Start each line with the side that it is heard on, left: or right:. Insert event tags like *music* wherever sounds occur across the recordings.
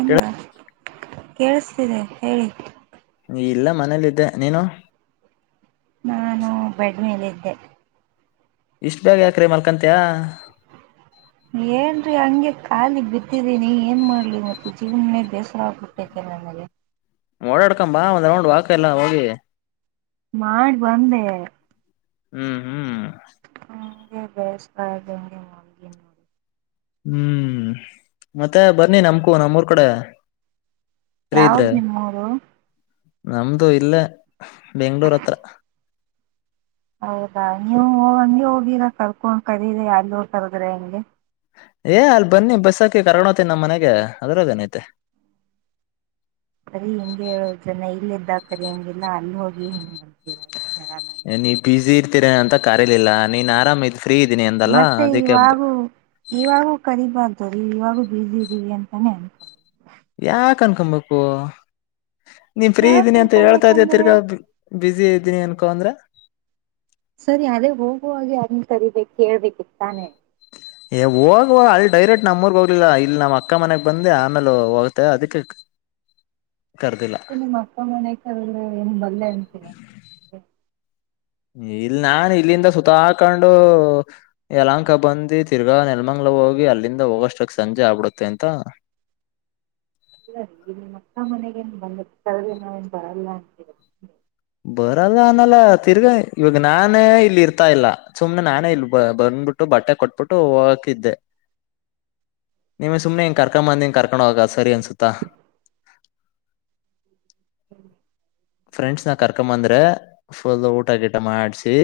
right: ಎಂದ ಕೇಳಿಸತಿದೆ ಹೇಳಿ.
left: ನೀ ಇಲ್ಲ ಮನೇಲ್ಲ ಇದಿದ್ದೆ. ನೀನು?
right: ನಾನು ಬೆಡ್ ಮೇಲೆ ಇದ್ದೆ.
left: ಇಷ್ಟು ಬೇಗ ಯಾಕರೆ ಮಾಲ ಮಲ್ಕೋತಿಯ?
right: ಏನ್ರಿ ಹಂಗೆ ಖಾಲಿ ಬಿದ್ದಿದ್ದೀನಿ, ಏನ್ ಮಾಡ್ಲಿ ಮತ್ತೆ ಜೀವನೇ ಬೇಸರ ಆಗ್ಬಿಟ್ಟೈತೆ ನನಗೆ.
left: ಓಡಾಡ್ಕಂಬಾ ಒಂದ್ ರೌಂಡ್ ವಾಕ ಎಲ್ಲ ಹೋಗಿ.
right: ಮಾಡಿ ಬಂದೆ.
left: ಹ್ಮ್ ಹ್ಮ್
right: ಹಗೆ *unintelligible* ಹ ನೋಡಿ
left: ಹ್ಮ್ ಮತ್ತೆ ಬರ್ನ್ನಿ ನಮ್ಮ ನಮ್ಮೂರ್ ಕಡೆ. ಫ್ರೀ
right: ಯಾವ್ದ
left: ಇದ್ರೆ
right: ನಿಮ್ಮ ಊರು?
left: ನಮ್ದು ಇಲ್ಲೇ ಬೆಂಗಳೂರು ಹತ್ರ.
right: ಹೌದಾ ನೀವು ಹೋಗಂಗೆ ಹೋಗಿರ ಕ ಖರೀರಿ ಅಲ್ಲೂ ಕರದ್ರೆ ಹೆಂಗೆ
left: ಏ ಅಲ್ಲಿ ಬನ್ನಿ ಬಸ್ಸಾತ್ತಿ ಕರ್ಗೋತನ ನಮ್ಮ್ನೆಗೆ ಅದ್ರದೇನೈತೆ.
right: ಸರಿ ಹಿಂಗಗೆ ಹೇಳೋ ಜನ ಇಲ್ಲ ಇದ್ದಾಕರಿ ಹೆಂಗಿಲ್ಲಾ ಅಲ್ಲಿ ಹೋಗಿ ಹಿಂಗ್ ಮಾಡತೀರಾ.
left: ಏನ್ ನೀವು ಪಿ ಜಿ ಅಂತ ಕರಲಿಲ್ಲ ನೀನ್ ಆರಾಮ
right: ಮತ್ತೆ ಇವಾಗೂ ಇವಾಗೂ ಕರಿಬಾರ್ ಸರಿ ಇವಾಗೂ ಬಸಿ ಇದೀವಿ ಅಂತಾನೇ ಅನ್ಕೋ
left: ಯಾಕ ಅನ್ಕೊಬೇಕು? ನೀನ್ ಫ್ರೀ
right: ಯಾಕ್
left: ಇದ್ದೀನಿ ಅಂತ ಹೇಳ್ತಾ ಇದ
right: ತುಂಬ್ಕೊಬೇಕಂದ್ರೆ
left: ತಿರ್ಗಾ. ಬ್ಯುಸಿ ಇದ್ದೀನಿ ಅನ್ಕೋ ಅಂದ್ರೆ.
right: ಸರಿ ಅದೇ ಹೋಗುವಾಗ ಯಾರ್ನ ಕರಿಬೇಕ ಕೇಳ್ಬೇಕಿತ್ತಾನೆ.
left: ಏ ಹೋಗುವಾಗ ಅಲ್ಲಿ ಡೈರೆಕ್ಟ್ ನಮ್ಮ್ ಊರಿಗೆ ಹೋಗ್ಲಿಲ್ಲ ಇಲ್ಲಿ ನಮ್ಮ್ ಅಕ್ಕ ಮನೆಗ್ ಬಂದೆ ಆಮೇಲೆ ಹೋಗ್ತ ಅದಕ್ಕೆ ಕರ್ದಿಲ್ಲ
right: ಮತ್ತೆ ನಿಮ್ಮ ಅಪ್ಪ ಅಮ್ಮನೇ ಕಾರುದ್ರೆ ಏನ್ ಬರಲ್ಲ ಅಂತಿರಾ.
left: ಇಲ್ ನಾನೇ ಇಲ್ಲಿಂದ ಸುತ ಹಾಕೊಂಡು, ಯಲಹಂಕ ಬಂದ ತಿರ್ಗಾ ನೆಲಮಂಗ್ಲ ಹೋಗಿ ಅಲ್ಲಿಂದ ಹೋಗಷ್ಟಕ್ ಸಂಜೆ ಆಗ್ಬಿಡುತ್ತೆ ಅಂತ,
right: ಇಲ್ಲ ರೀ ಈ ನಿಮ್ಮ ಅಕ್ಕ ಮನೆಗೇನ್ ಬಂದ ತ ನಾವೇನ್ ಬರಲ್ಲ ಅಂತ ಹೇಳ
left: ಬರಲ್ಲ ಅನಲ್ಲ, ತಿರ್ಗ ಇವಾಗ ನಾನೇ ಇಲ್ಲಿ ಇರ್ತಾ ಇಲ್ಲ ಸುಮ್ನೆ ನಾನೇ ಇಲ್ ಬ ಬಂದ್ಬಿಟ್ಟು ಬಟ್ಟೆ ಕೊಟ್ಬಿಟ್ಟು ಹೋಗಕಿದ್ದೆ ನಿಮ್ನ ಸುಮ್ನೆ ಹಿಂಗ್ ಕರ್ಕೊಂಡ್ ಬಂದಿ, ಕರ್ಕೊಂಡ್ ಹೋಗದ್ ಸರಿ ಅನ್ಸುತ್ತಾ?
right: *unintelligible*
left: ಫ್ರೆಂಡ್ಸ್ ನ ಕರ್ಕೊಂಡ್ ಬಂದೆ ಫುಲ್ ಊಟ ಗಿಟ ಮಾಡಸಿ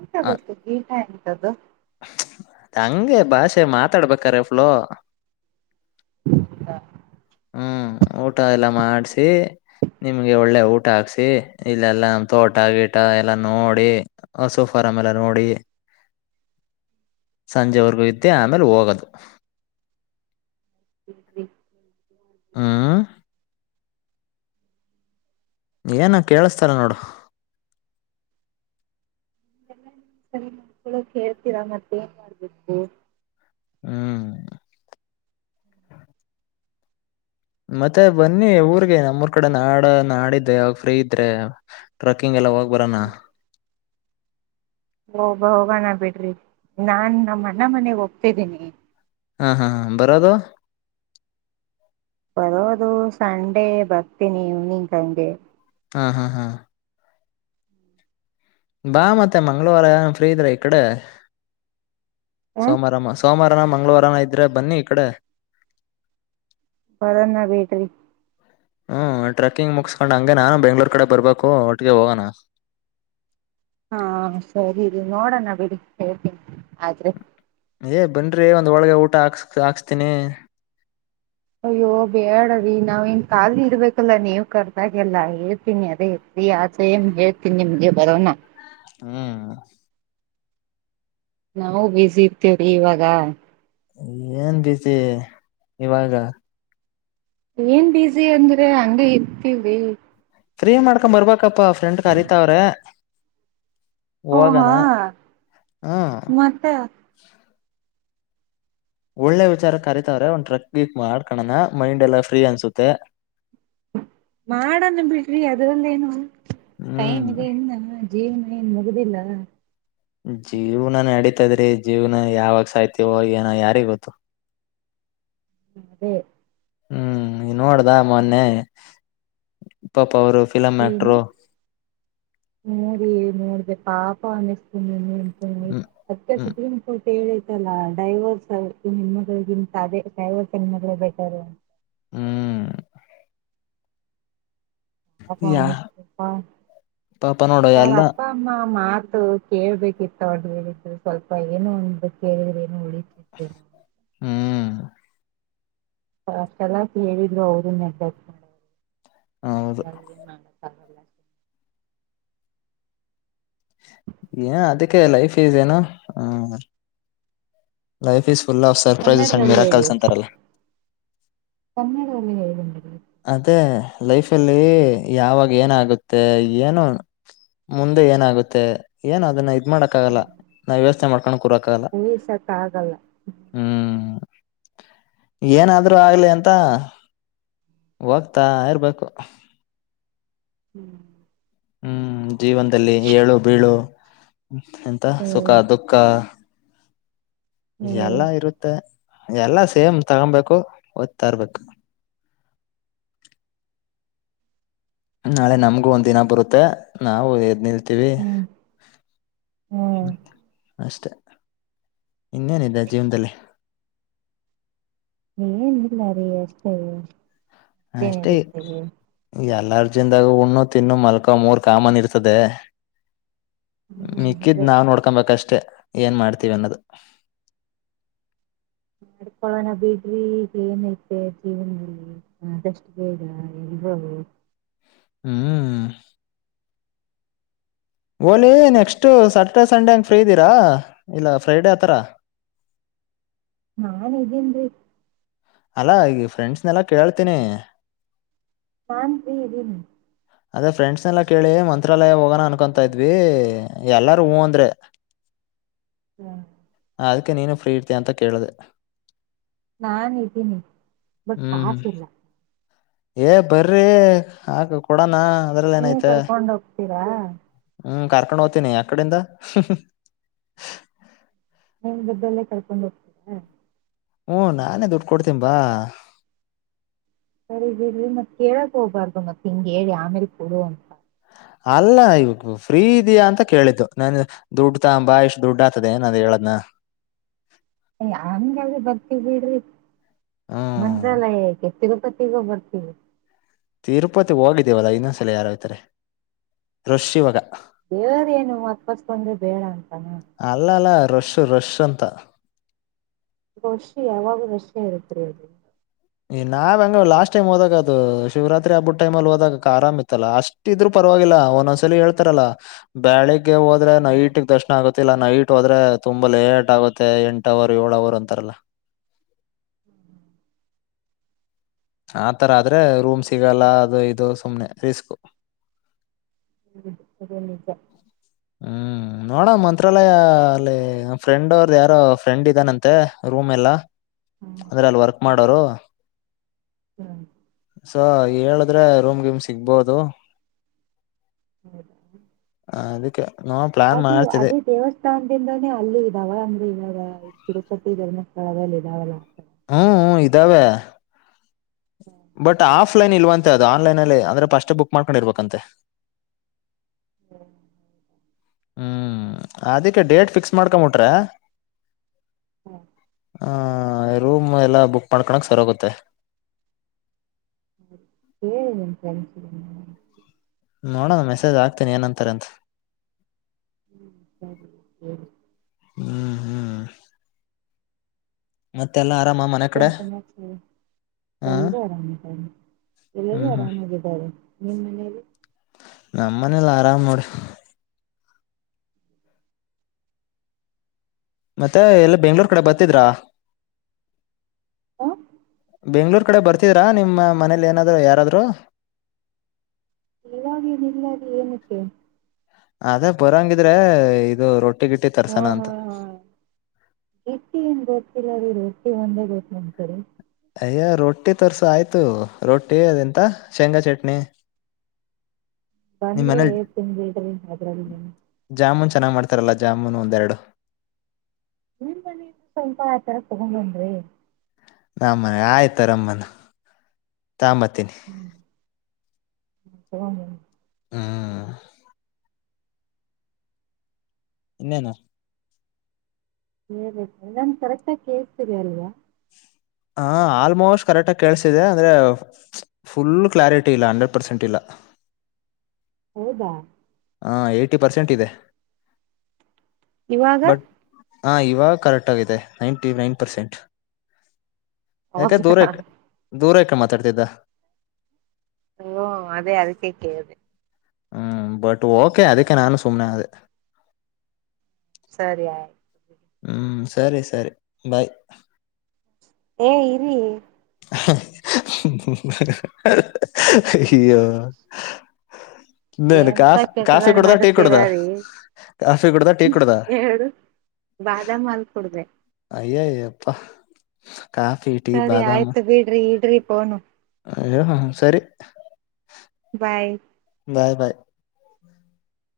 right: ಊಟ ಗೊತ್ತ ಗೀಟ ಎಂತದ್ದು?
left: ಹಂಗೆ ಭಾಷೆ ಮಾತಾಡಬೇಕಾದ್ರೆ ಫ್ಲೋ ಹ್ಮ್ ಊಟ ಎಲ್ಲ ಮಾಡ್ಸಿ ನಿಮ್ಗೆ ಒಳ್ಳೆ ಊಟ ಹಾಕ್ಸಿ, ಇಲ್ಲೆಲ್ಲಾ ತೋಟ ಗೀಟ ಎಲ್ಲ ನೋಡಿ ಹಸು ಫಾರ ಎಲ್ಲ ನೋಡಿ ಸಂಜೆವರೆಗೂ ಇದ್ದೆ ಆಮೇಲೆ ಹೋಗೋದು.
right: *unintelligible*
left: ಹ್ಮ್
right: *unintelligible*
left: ಏನ ಕೇಳಸ್ತಾಲ್ಲ ನೋಡ,
right: ಮಾಡ್ಕೊಳಕ್ ಹೇಳ್ತೀರಾ ಮತ್ತೆ ಏನ್ ಮಾಡ್ಬೇಕು?
left: ಹ್ಮ್ ಮತ್ತೆ ಬನ್ನಿ ಊರ್ಗೆ ನಮ್ಮೂರ್ ಕಡೆ ನಾಡ ನಾಡಿದ್ದೆ ಯಾವಾಗ ಫ್ರೀ ಇದ್ರೆ ಟ್ರಕ್ಕಿಂಗ್ ಎಲ್ಲ ಹೋಗ ಬರನಾ.
right: ಹೋಗಬ ಹೋಗಣ ಬಿಡ್ರಿ ನಾನ್ ನಮ್ಮ ಅಣ್ಣಾ ಮನೆಗ್ ಹೋಗ್ತಿದ್ದೀನಿ.
left: ಹಾ ಹಾ ಹಾ ಬರೋದು
right: ಬರೋದು ಸಂಡೇ ಬರ್ತೀನಿ ಇವ್ನಿಂಗ್ ಹಂಗೆ.
left: ಹಾ ಹಾ ಹಾ ಬಾ ಮತ್ತೆ ಮಂಗ್ಳವಾರ ಫ್ರೀ ಇದ್ರ ಈ ಕಡೆ.
right: ಹ
left: ಸೋಮವಾರಮ್ಮ ಸೋಮಾರ ಮಂಗಳವಾರನ ಇದ್ರೆ ಬನ್ನಿ ಈ ಕಡೆ.
right: ಬರೋಣ ಬಿಡ್ರಿ,
left: ಹ್ಮ್ ಟ್ರೆಕ್ಕಿಂಗ್ ಮುಗಸ್ಕೊಂಡ್ ಹಂಗೆ ನಾನು ಬೆಂಗ್ಳೂರ್ ಕಡೆ ಬರ್ಬೇಕು ಒಟ್ಟಿಗೆ ಹೋಗೋಣ.
right: ಹಾ ಸರಿ ರಿ ನೋಡೋಣ ಬಿಡಿ ಹೇಳ್ತೀನಿ ಆದ್ರೆ.
left: ಏ ಬನ್ರೀ ಒಂದ್ ಹೋಳಿಗೆ ಊಟ ಹಾಕ್ಸ್ ಹಾಕ್ಸ್ತೀನಿ.
right: ಅಯ್ಯೋ ಬೇಡ ರಿ ನಾವ್ ಇನ್ ಕಾಲಿ ಇರ್ಬೇಕಲ್ಲ ನೀವ್ ಕರ್ದಾಗೆಲ್ಲ ಹೇಳ್ತೀನಿ ಅದೇ ಇರಿ ಆಚೆ ಹೇಳ್ತೀನಿ ನಿಮ್ಗೆ ಬರೋನ.
left: ಹ್ಮ್
right: ನಾವು ಬ್ಯುಸಿ ಇರ್ತೇವ್ರಿ ಇವಾಗ.
left: ಏನ್ ಬ್ಯುಸಿ ಇವಾಗ?
right: ಏನ್ ಬಸಿ ಅಂದ್ರೆ ಹಂಗ ಇರ್ತವಿ.
left: ಫ್ರೀ ಮಾಡ್ಕೊಂಡ ಬರ್ಬಕಪ್ಪ ಫ್ರೆಂಡ್ ಕರತಾವ್ರೆ, ಹೋಗಣ
right: ಓಹಾ
left: ಹ್ಮ
right: ಮತ್ತ
left: ಒಳ್ಳೆ ವಿಚಾರ ಕರಿೀತವ್ರೆ ಒಂದ್ ಟ್ರಕ್ಿ ಮಾಡ್ಕಣಣ ಮೈಂಡ್ ಎಲ್ಲಾ ಫ್ರೀ ಅನ್ಸುತ್ತೆ
right: ಮಾಡನ್ ಬಿಡ್ರಿ ಅದರಲ್ಲೇನು
left: ಹ್ಮ್
right: ಟೈಮ್ ಇದೆ ಇನ್ನ ಜೀವನ ನ್ ಮುಗುದಿಲ್ಲ
left: ಜೀವ್ನ ನಡೀತದ್ರಿ ಜೀವ್ನ ಯಾವಾಗ ಸಾಯ್ತವೋ ಏನ ಯಾರಿ ಗೊತ್ತು
right: ಅದೇ
left: ಹ್ಮ್ ನೋಡ್ದ ಮೊನ್ನೆ ಪಾಪ ಅವರು ಫಿಲಂ
right: ಏನು
left: ಆಕ್ಟ್ರು
right: ನೋಡಿ ನೋಡಬೇಕ ಪಾಪ ಅನ್ನಸ್ನೆ
left: ಹ್ಮ್
right: *unintelligible*
left: ಹ್ಮ್
right: ಕತಲ್ಲಾ ಡೈವರ್ಸ್ ನಿಮಗಳಿಗಿಂತ ಅದೇ ಡೈವರ್ಸ್ ಸಿನಮಳ ಬಾ ಬೆಟರ್
left: ಹ್ಮ್
right: ಅವ
left: ಯಾ ಪಾಪ ನೋಡು ಎಲ್ಲ
right: ಅಪ್ಪ ಅಮ್ಮ ಮಾತು ಕೇಳ್ಬೇಕಿತ್ತ ಒಟ್ ಹೇಳಿದ ಸ್ವಲ್ಪ ಏನು ಒಂದು ಕೇಳಿದ್ರೆ ಏನು ಉಳತಿವು
left: ಹ್ಮ್
right: ಷ್ಟ ಎಲ ಹೇಳಿದ್ರು ಅವರು ಮೆಸೇಜ್ ಮಾಡಲ್ಲ ಎ
left: ಹೌದು
right: *unintelligible* ಲ
left: ಏನ್ ಅದಕ್ಕೆ ಲೈಫ್ ಈಸ್ ಏನು hmm life is full of surprises ಅಣ್ಣ
right: ಕನ್ನಡದಲ್ಲಿ
left: ಮೀರಾ
right: ಹೇಳಿ
left: ಕಲ್ಸಸ್ ಅಂತಾರಲ್ಲ
right: ಕನ್ನಡದಲ್ಲಿ ಹೇಳಿ ಮೇಡಂ
left: ಅದೇ ಲೈಫ್ಲ್ಲಿ ಯಾವಾಗ ಏನಾಗುತ್ತೆ ಏನು ಮುಂದೆ ಏನಾಗುತ್ತೆ ಏನು ಅದನ್ನ ಮಾಡಕಕ್ಕಾಗಲ್ಲ ನಾವು ಯೋಚ್ನೆಮಾಡ್ ಕಣ ಕೂರಕಾಗಲ್ಲ
right: ಊಹಿಸಕ್ ಆಗಲ್ಲ
left: ಹ್ಮ್ ಏನಾದ್ರೂ ಆಗ್ಲಿ ಅಂತ ಹೋಗ್ತಾ ಇರ್ಬೇಕು
right: ಹ್ಮ್
left: ಹ್ಮ್ ಜೀವನದಲ್ಲಿ ಏಳು ಬೀಳು ಎಂತ ಸುಖ
right: ಹ್ಮ್
left: ದುಃಖ
right: ಹ್ಮ್
left: ಎಲ್ಲ ಇರುತ್ತೆ ಎಲ್ಲಾ ಸೇಮ್ ತಗೊಬೇಕು ಒಯ್ತಾರ್ಬೇಕು ನಾಳೆ ನಮ್ಗು ಒಂದ್ ದಿನ ಬರುತ್ತೆ ನಾವು ಎದ್ ನಿಲ್ ಥಿವಿ
right: ಹ್ಮ್ ಹ್ಮ್
left: ಅಷ್ಟೇ ಇನ್ನೇನಿದೆ ಜೀವದಲ್ಲೇ
right: ನೀ ನಿಲ್ಲ ರ *unintelligible*
left: ಹ ಅಷ್ಟೇ ಯಾರ ಎಲರ್ಜಿಯಿಂದಾಗ ಉುಣ್ಣು ತಿನ್ನು ಮಲ್ಕೋ ಮೂರ್ ಕಾಮನ್ ಇರ್ತದೆ ಮಿಕ್ಕಿದ್
right: ಅದೇ
left: ನಾವ್ ನೋಡ್ಕೊಬೇಕಷ್ಟೇ ಅಷ್ಟೆ ಏನ್ ಮಾಡ್ತೀವಿ ಅನ್ನೋದು
right: ಮಾಡ್ಕೊಳೋಣ ಬಿಡ್ರಿ ಏನೈತೆ ಜೀವನದಲ್ಲಿ ಆದಷ್ಟು ಬೇಗ ಎಲ್ರವು
left: ಹ್ಮ್ ಓಲಿ ನೆಕ್ಸ್ಟ ಸ್ಯಾಟರ್ಡೆ ಸಂಡೆ ಹಂಗ ಫ್ರೀ ಇದ್ದೀರಾ ಇಲ್ಲ ಫ್ರೈಡ ಆತ್ರರ
right: ನಾನ್ ಇದನ್ೀ ಎಧಿನ್ರಿ
left: ಅಲ್ಲಾ ಈಗ ಫ್ರೆಂಡ್ಸ್ನೆಲ್ಲಾ ಕೇಳ್ತೀನಿ
right: ನಾನ್ ಫ್ರೀ ಇದೀನಿ
left: ಅದೇ ಫ್ರೆಂಡ್ಸ್ ಎಲ್ಲ ಕೇಳಿ ಮ ತ್ರಾಲಯ ಹೋಗೋಣ ಅನ್ಕೊತಾ ಇದ್ವಿ ಎಲ್ಲಾರು ಹೂ ಅಂದ್ರೆ
right: ಹ್ಮ
left: ಅದಕ್ಕೆ ನೀನು ಫ್ರೀ ಇರ್ತೀಯ ಅಂತ ಕೇಳಿದೆೆ
right: ನಾನ್ ಇದ್ದೀನಿ ಬಟ್
left: ಹ್ಮ್
right: ಕಾಸ ಇಲ್ಲ
left: ಏ ಬರ್ರಿ ಆ ಕೊಡನಾ
right: ನೀವ ಕರ್ಕೊಂಡ ಹೋಗ್ತೀರಾ
left: ಹ್ಮ್ ಕಾರ್ಕೊಂಡು ಹೋಗ್ತೇನಿ ಅಡಿಂದ ಹೂಂ ಹು
right: ಬದಲ್ಲೇ ಕಳ್ಕೊಂಡ್ ಹೋಗ್ತರ
left: ಹ್ಮ ನಾನೇ ದುಡ್ಡು ಕೊಡ್ತನ್ ಬಾ
right: ಸರಿಲ್ಲಿ ಮತ್ ಕೇಳಕ್ ಹೋಗಬಾರ್ದು ಮತ್ತತ್ ಹಿಂಗ್ ಹೇಳಿ ಆಮೇಲೆ ಕೊಡ ಅಂತ
left: ಅಲ್ಲ ಇವ ಫ್ರೀ ಇದಯಾ ಅಂತ ಕೇಳಿದ್ದು ನನ್ ದುಡ್ ತಂಬಾ ಇಷ್ಟು ದುಡ್ಡ ಆತದೆ ಏನದ ಹೇಳದ್ನ
right: ಯಂಗಂಗ ಬರ್ತ ಬಿಡ್ರಿ
left: ಹ್ಮ್
right: ಮಂತ್ರಾಲಯ ಕೆತ್ತಗ ಪ ಸಿಗ ಬಾರ್ಥಿವಿ
left: ತಿರುಪತಿ ಹೋಗಿದ್ದೀವಲ್ಲಾ ಇನ್ನೊಂದ್ಸಲ ಯಾರ ಆ್ತಾರೆ ರಶ್ ಈವಾಗ
right: ದೇವ್ರ ಏನು ಅಕ್ಕಸ್ಕಂದ್ರೆ ಬೇಡ ಅಂತಾನ
left: ಅಲ್ಲ ಅಲ್ಲ ರಶ್ ರಶ್ ಅಂತ
right: ವಷಿ ಯಾವಾಗ ರೇಷೆ ಇರುತ್ತೆ
left: ನಾವ ಹೆಂಗ ಲಾಸ್ಟ್ ಟೈಮ್ ಹೋದಾಗ ಅದು ಶಿವರಾತ್ರಿ ಹಬ್ಬಟ್ ಟೈಮ ಅಲ್ಲಿ ಹೋದಕ ಆರಾಮ ಇತ್ತಲ್ಲಾ ಅಷ್ಟ ಇದ್ರು ಪರವಾಗಿಲ್ಲ ಒಂದೊಂದ್ಸಲ ಹೇಳ್ತಾರಲ್ಲಾ ಬ್ಯಾಳಿಗ್ಗೆ ಹೋದ್ರೆ ನೈಟಗ್ ದರ್ಶನ ಆಗತ್ತ ಇಲ್ಲ ನೈಟ್ ಹೋದ್ರೆ ತುಂಬಾ ಲೇಟ್ ಆಗುತ್ತೆ ಎಂಟ ಅವರ್ ಏಳ್ ಅವರ್ ಅಂತಾರಲ್ಲ ಆತರ ಆದ್ರೆ ರೂಮ್ ಸಿಗಲ್ಲ ಅದು ಇದು ಸುಮ್ನೆ ರಿಸ್ಕ್
right: ಹ್ಮ *unintelligible*
left: ಹ್ಮ್ ನೋಡೋ ಮಂತ್ರಾಲಯ ಅಲ್ಲಿ ನ ಫ್ರೆಂಡ್ ಅವ್ರದ ಯಾರೋ ಫ್ರೆಂಡ್ ಇದ್ದಾನಂತೆ ರೂಮ್ ಎಲ್ಲ ಅಂದ್ರೆ ಅಲ್ಲಿ ವರ್ಕ್ ಮಾಡೋರು ಸೊ ಹೇಳಿದ್ರೆ ರೂಮ್ ಗಿಮ್ ಸಿಗ್ಬೋದು
right: ಹೌ
left: ಹ ಅದ
right: ಅದು ಅದೇ ದೇವಸ್ಥಾನದಿಂದಾನೇ ಅಲ್ಲಿ ಇದಾವ ಅಂದ್ರೆ ಇವಾಗ ತಿರುಪತಿ ಧರ್ಮಸ್ಥಳದಲ್ಲ ಇದಾವಲ್ಲಾ
left: ದವೆ ಆಫ್ಲೈನ್ ಇಲ್ವಂತೆ ಅದು ಆನ್ಲೈನ್ಲ್ಲಿೇ ಅಂದ್ರೆ ಪ
right: *inaudible*
left: ಹ್ಮ್ ಅದಿಕ್ಕೆ ಡೇಟ್ ಫಿಕ್ಸ್ ಮಾಡ್ಕೊಂಬಿಟ್ರ ಹಾ ಹಾ ರೂಮ್ ಎಲ್ಲ ಬುಕ್ ಮಾಡ್ಕಳಕ್ ಸರಿಗುತ್ತೆ
right: ಹೇಳ ನಿ ಕಳ
left: ನೋಡೋಣ ಮೆಸೇಜ್ ಆಕ್ತೀನಿ ಏನಂತಾರೆ ಅಂತ
right: ಹ್ಮ್ ಸರಿ ಸರಿ
left: ಹ್ಮ್ ಹ್ಮ್ ಮತ್ತೆಲ್ಲ ಆರಾಮ ಮನೆ ಕಡೆ
right: ಮತ್ತಿನ ಸಮಾಚಾರ
left: ಹಾ
right: ಎಲ್ಲ ಆರಾಮಿದ್ದಾರೆ ಎಲ್ಲೆಲ್ಲೂ
left: ಹ್ಮ್ ಹ್ಮ್
right: ಆರಾಮಾಗಿದ್ದಾರೆ ನಿಮ್ಮ ಮನೇಯಲ್ಲಿ
left: ನಮ್ಮ ಮನಲ್ಲ ಆರಾಮ್ ನೋಡ ಮತ್ತೆ ಎಲ್ಲಿ ಬೆಂಗಳೂರ್ ಕಡೆ ಬರ್ತಿದ್ರಾ
right: ಹ
left: ಬೆಂಗಳೂರು ಕಡೆ ಬರ್ತಿದ್ರಾ ನಿಮ್ಮ ಮನೇಲಿ ಏನಾದರೂ ಯಾರಾದರೂ
right: ನೀವಾಗನಿಲ್ಲದೆ ಏನಕ್ಕೆ
left: ಅದೇ ಬರಂಗಿದ್ರೆ ಇದು ರೊಟ್ಟಿ ಗಿಟ್ಟಿ
right: ಹಾ
left: ತರ್ಸನ
right: ಹಾ
left: ಅಂತ
right: ಹಾ ಎತ್ತ ಏನ್ ಗೊತ್ತಿಲ್ಲದರು ಒಂದೇ ಗೊತ್ತು ನ್ಂತರಿ *unintelligible*
left: ಅಯ್ಯ ರೊಟ್ಟಿ ತೋರ್ಸ ಆಯ್ತು ರೊಟ್ಟಿ ಅದೆಂತ ಶೇಂಗಾ ಚಟ್ನಿ ನಿಮ್
right: ಬಂದ್ರೆ
left: ಮನೇಲಿ
right: ಏ ತಿನ್ಡ್ರಿ ಅದ್ರಲ್
left: ಚೆನ್ನಾಗಿ ಮಾಡ್ತಾರಲ್ಲ ಜಾಮೂನು ಒಂದೆರಡು
right: ನೀನ್ ಮನಿಂದ ಸ್ವಲ್ಪ ಆತರ ತಗೊಂಡನ್ರಿ
left: ನ ಮನೆ ಆಯ್ತರಮ್ಮನ ತಂಬತ್ತಿನ
right: ಹಗ *unintelligible*
left: ಹ್ಮ್ ಇನ್ನೇನು
right: ಹೇಬೇಕ ನನ್ ಕರೆಕ್ಟಾಗಿ ಕೇಳ್ತೀರಿ ಅಲ್ವಾ
left: ಹಾ ಆಲ್ಮೋಸ್ಟ್ ಕರೆಕ್ಟಾಗಿ ಕೇಳಸಿದೆ ಅಂದ್ರೆ ಫುಲ್ ಕ್ಲಾರಿಟಿ ಇಲ್ಲ ಹಂಡ್ರೆಡ್ ಪರ್ಸೆಂಟ್ ಇಲ್ಲ
right: ಹೌದಾ
left: ಹಾ ಏಯ್ಟಿ ಪರ್ಸೆಂಟ್ ಇದೆ
right: ಇವಾಗ
left: ಬಟ್ ಹಾ ಇವಾಗ ಕರೆಕ್ಟ್ ಆಗಿದೆ ನೈಂಟಿ ನೈನ್ ಪರ್ಸೆಂಟ್
right: ಹೌದಾ
left: ದೂರಕ ಮಾತಾಡ್ತಿದ್ದ
right: ಅದೇ ಅದಕ್ಕೆ ಕೇಳಿದೆ
left: ಹ್ಮ್ ಬಟ್ ಓಕೆ ಅದಕ್ಕೆ ನಾನು ಸುಮನೆ ಅದ
right: ಸರಿ ಆಯ್ತು
left: ಹ್ಮ್ ಸರಿ ಸರಿ ಬಾಯ್
right: ಏ ಇರಿ
left: ಹ
right: ಎಂತ ಕೆಟ್ಟದಾಗ ನಗ್ತೀರಾ ರೀ
left: ಕಾಫಿ ಕುಡ್ದ ಟೀ ಕುಡ್ದ
right: ಎರಡು ಬಾದಾಮಲ್ ಕೂಡದೆ *unintelligible*
left: ಅಯ್ಯಪ್ಪ *unintelligible*
right: ಸರಿ ಆಯ್ತು ಬಿಡ್ರಿ ಇಡ್ರಿ *unintelligible* ಹನು *unintelligible*
left: ಅ ಹ ಸರಿ *unintelligible*
right: ಆ *unintelligible*
left: ಬಾಯ್ ಬಾಯ್ *unintelligible*